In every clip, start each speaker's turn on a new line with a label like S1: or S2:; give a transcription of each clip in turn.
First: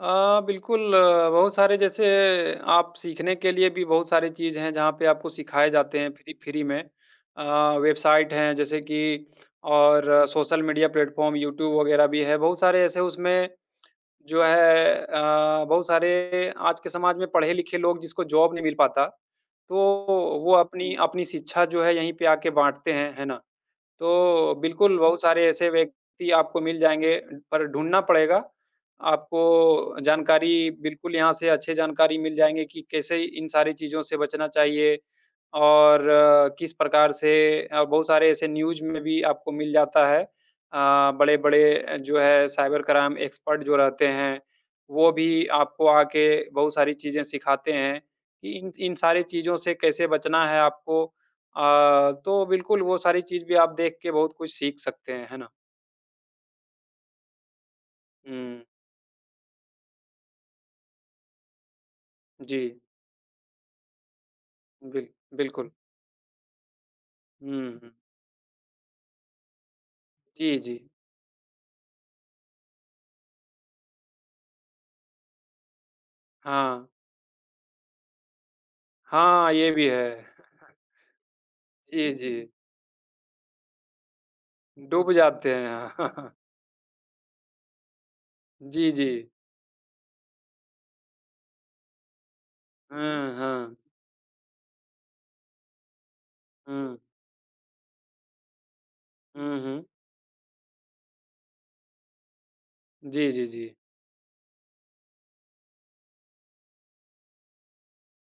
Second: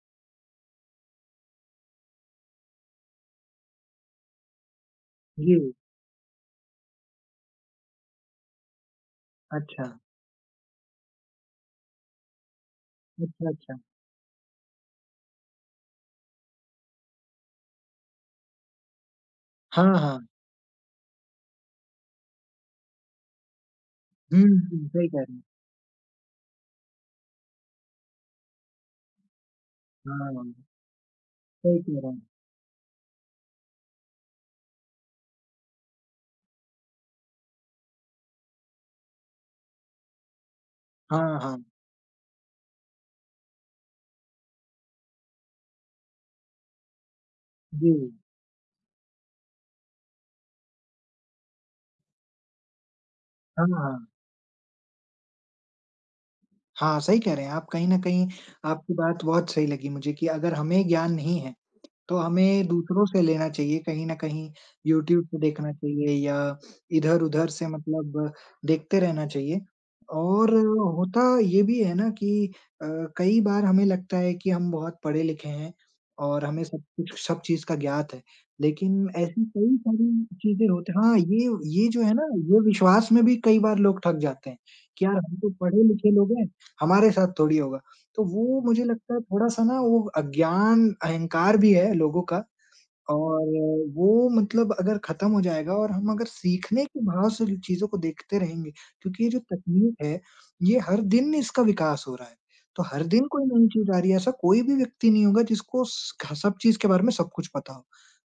S1: अ, बिल्कुल अ, बहुत सारे जैसे आप सीखने के लिए भी बहुत सारी चीज़ हैं, जहाँ पे आपको सिखाए
S2: जी।
S1: जाते हैं फ़्री फ़्री में। अ, वेबसाइट हैं जैसे कि
S2: अच्छा।
S1: और सोशल मीडिया प्लेटफ़ॉर्म यूट्यूब वगैरह भी है। बहुत सारे ऐसे
S2: अच्छा,
S1: उसमें
S2: अच्छा।
S1: जो है अ, बहुत सारे आज के समाज में पढ़े-लिखे लोग जिसको जॉब नहीं मिल पाता तो
S2: हाँ, हाँ।
S1: वो अपनी अपनी शिक्षा जो है यहीं पे आके बाँटते हैं, है ना?
S2: हुँ,
S1: तो
S2: हुँ।
S1: बिल्कुल
S2: सही कह
S1: बहुत
S2: रहे हैं।
S1: सारे ऐसे व्यक्ति आपको मिल जाएँगे, पर ढूँढना पड़ेगा आपको
S2: हाँ।
S1: जानकारी
S2: सही
S1: बिल्कुल यहाँ से अच्छी
S2: कह रहे
S1: जानकारी
S2: हैं।
S1: मिल जाएँगी कि कैसे इन सारी चीज़ों से बचना चाहिए और किस प्रकार से अ, बहुत सारे ऐसे न्यूज़ में भी आपको मिल जाता है। अ,
S2: हाँ, हाँ।
S1: बड़े-बड़े जो है साइबर क्राइम एक्सपर्ट जो रहते हैं वो भी आपको आके बहुत सारी चीज़ें सिखाते हैं
S2: जी।
S1: कि इन इन सारी चीज़ों से कैसे बचना है आपको। अ, तो बिल्कुल वो सारी चीज़ भी
S2: हाँ,
S1: आप देख
S2: हाँ।
S1: के बहुत कुछ सीख सकते हैं। है ना?
S2: हाँ, सही कह रहे हैं आप। कहीं न कहीं
S1: हुँ।
S2: आपकी बात बहुत सही लगी मुझे कि अगर हमें ज्ञान नहीं है तो हमें
S1: जी।
S2: दूसरों से लेना चाहिए, कहीं न कहीं
S1: बिल
S2: यूट्यूब से
S1: बिल्कुल।
S2: देखना चाहिए या इधर-उधर से
S1: हुँ, हुँ।
S2: मतलब देखते रहना चाहिए और
S1: जी, जी।
S2: होता ये भी है ना कि अ, कई बार हमें लगता है कि हम बहुत पढ़े-लिखे हैं और हमें सब
S1: हाँ।
S2: कुछ सब चीज़ का ज्ञात है। लेकिन ऐसी
S1: हाँ, ये
S2: कई
S1: भी
S2: सारी
S1: है।
S2: चीज़ें होत हाँ, ये ये जो है
S1: जी,
S2: ना
S1: जी।
S2: ये विश्वास में भी कई बार लोग ठग जाते हैं कि
S1: डूब
S2: यार हम तो
S1: जाते हैं।
S2: पढ़े-लिखे लोग हैं, हमारे साथ थोड़ी होगा। तो वो मुझे
S1: जी,
S2: लगता है
S1: जी।
S2: थोड़ा-सा ना वो अज्ञान अहंकार भी है लोगों का
S1: हुँ,
S2: और
S1: हाँ।
S2: वो मतलब अगर खत्म हो जाएगा और हम अगर सीखने
S1: हुँ।
S2: के भाव से जो चीज़ों को देखते रहेंगे। क्योंकि ये जो
S1: उहुँ।
S2: तकनीक है, ये हर दिन इसका विकास हो रहा है तो हर दिन
S1: जी,
S2: कोई
S1: जी,
S2: नई
S1: जी।
S2: चीज़ आ रही है। ऐसा कोई भी व्यक्ति नहीं होगा जिसको स ख सब चीज़ के बारे में सब कुछ पता हो।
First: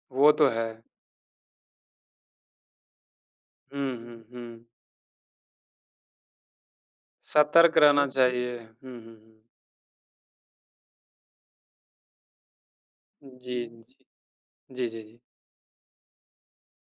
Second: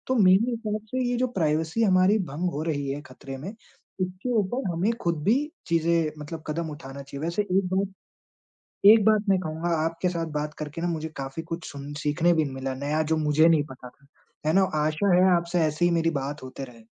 S2: तो
S1: वो तो
S2: मेरी
S1: है।
S2: तरफ से ये जो प्राइवेसी हमारी भंग हो रही है खतरे में,
S1: हुँ, हुँ,
S2: इसके
S1: हुँ।
S2: ऊपर हमें खुद भी चीज़ें मतलब कदम उठाना चाहिए। वैसे एक
S1: सतर्क
S2: बात
S1: रहना चाहिए। हुँ,
S2: एक
S1: हुँ,
S2: बात मैं
S1: हुँ।
S2: कहूँगा आपके साथ बात करके ना मुझे काफ़ी कुछ सुन सीखने भी मिला नया जो मुझे
S1: जी,
S2: नहीं
S1: जी।
S2: पता था। है ना?
S1: जी, जी,
S2: आशा
S1: जी।
S2: है आपसे ऐसे ही मेरी बात होते रहे।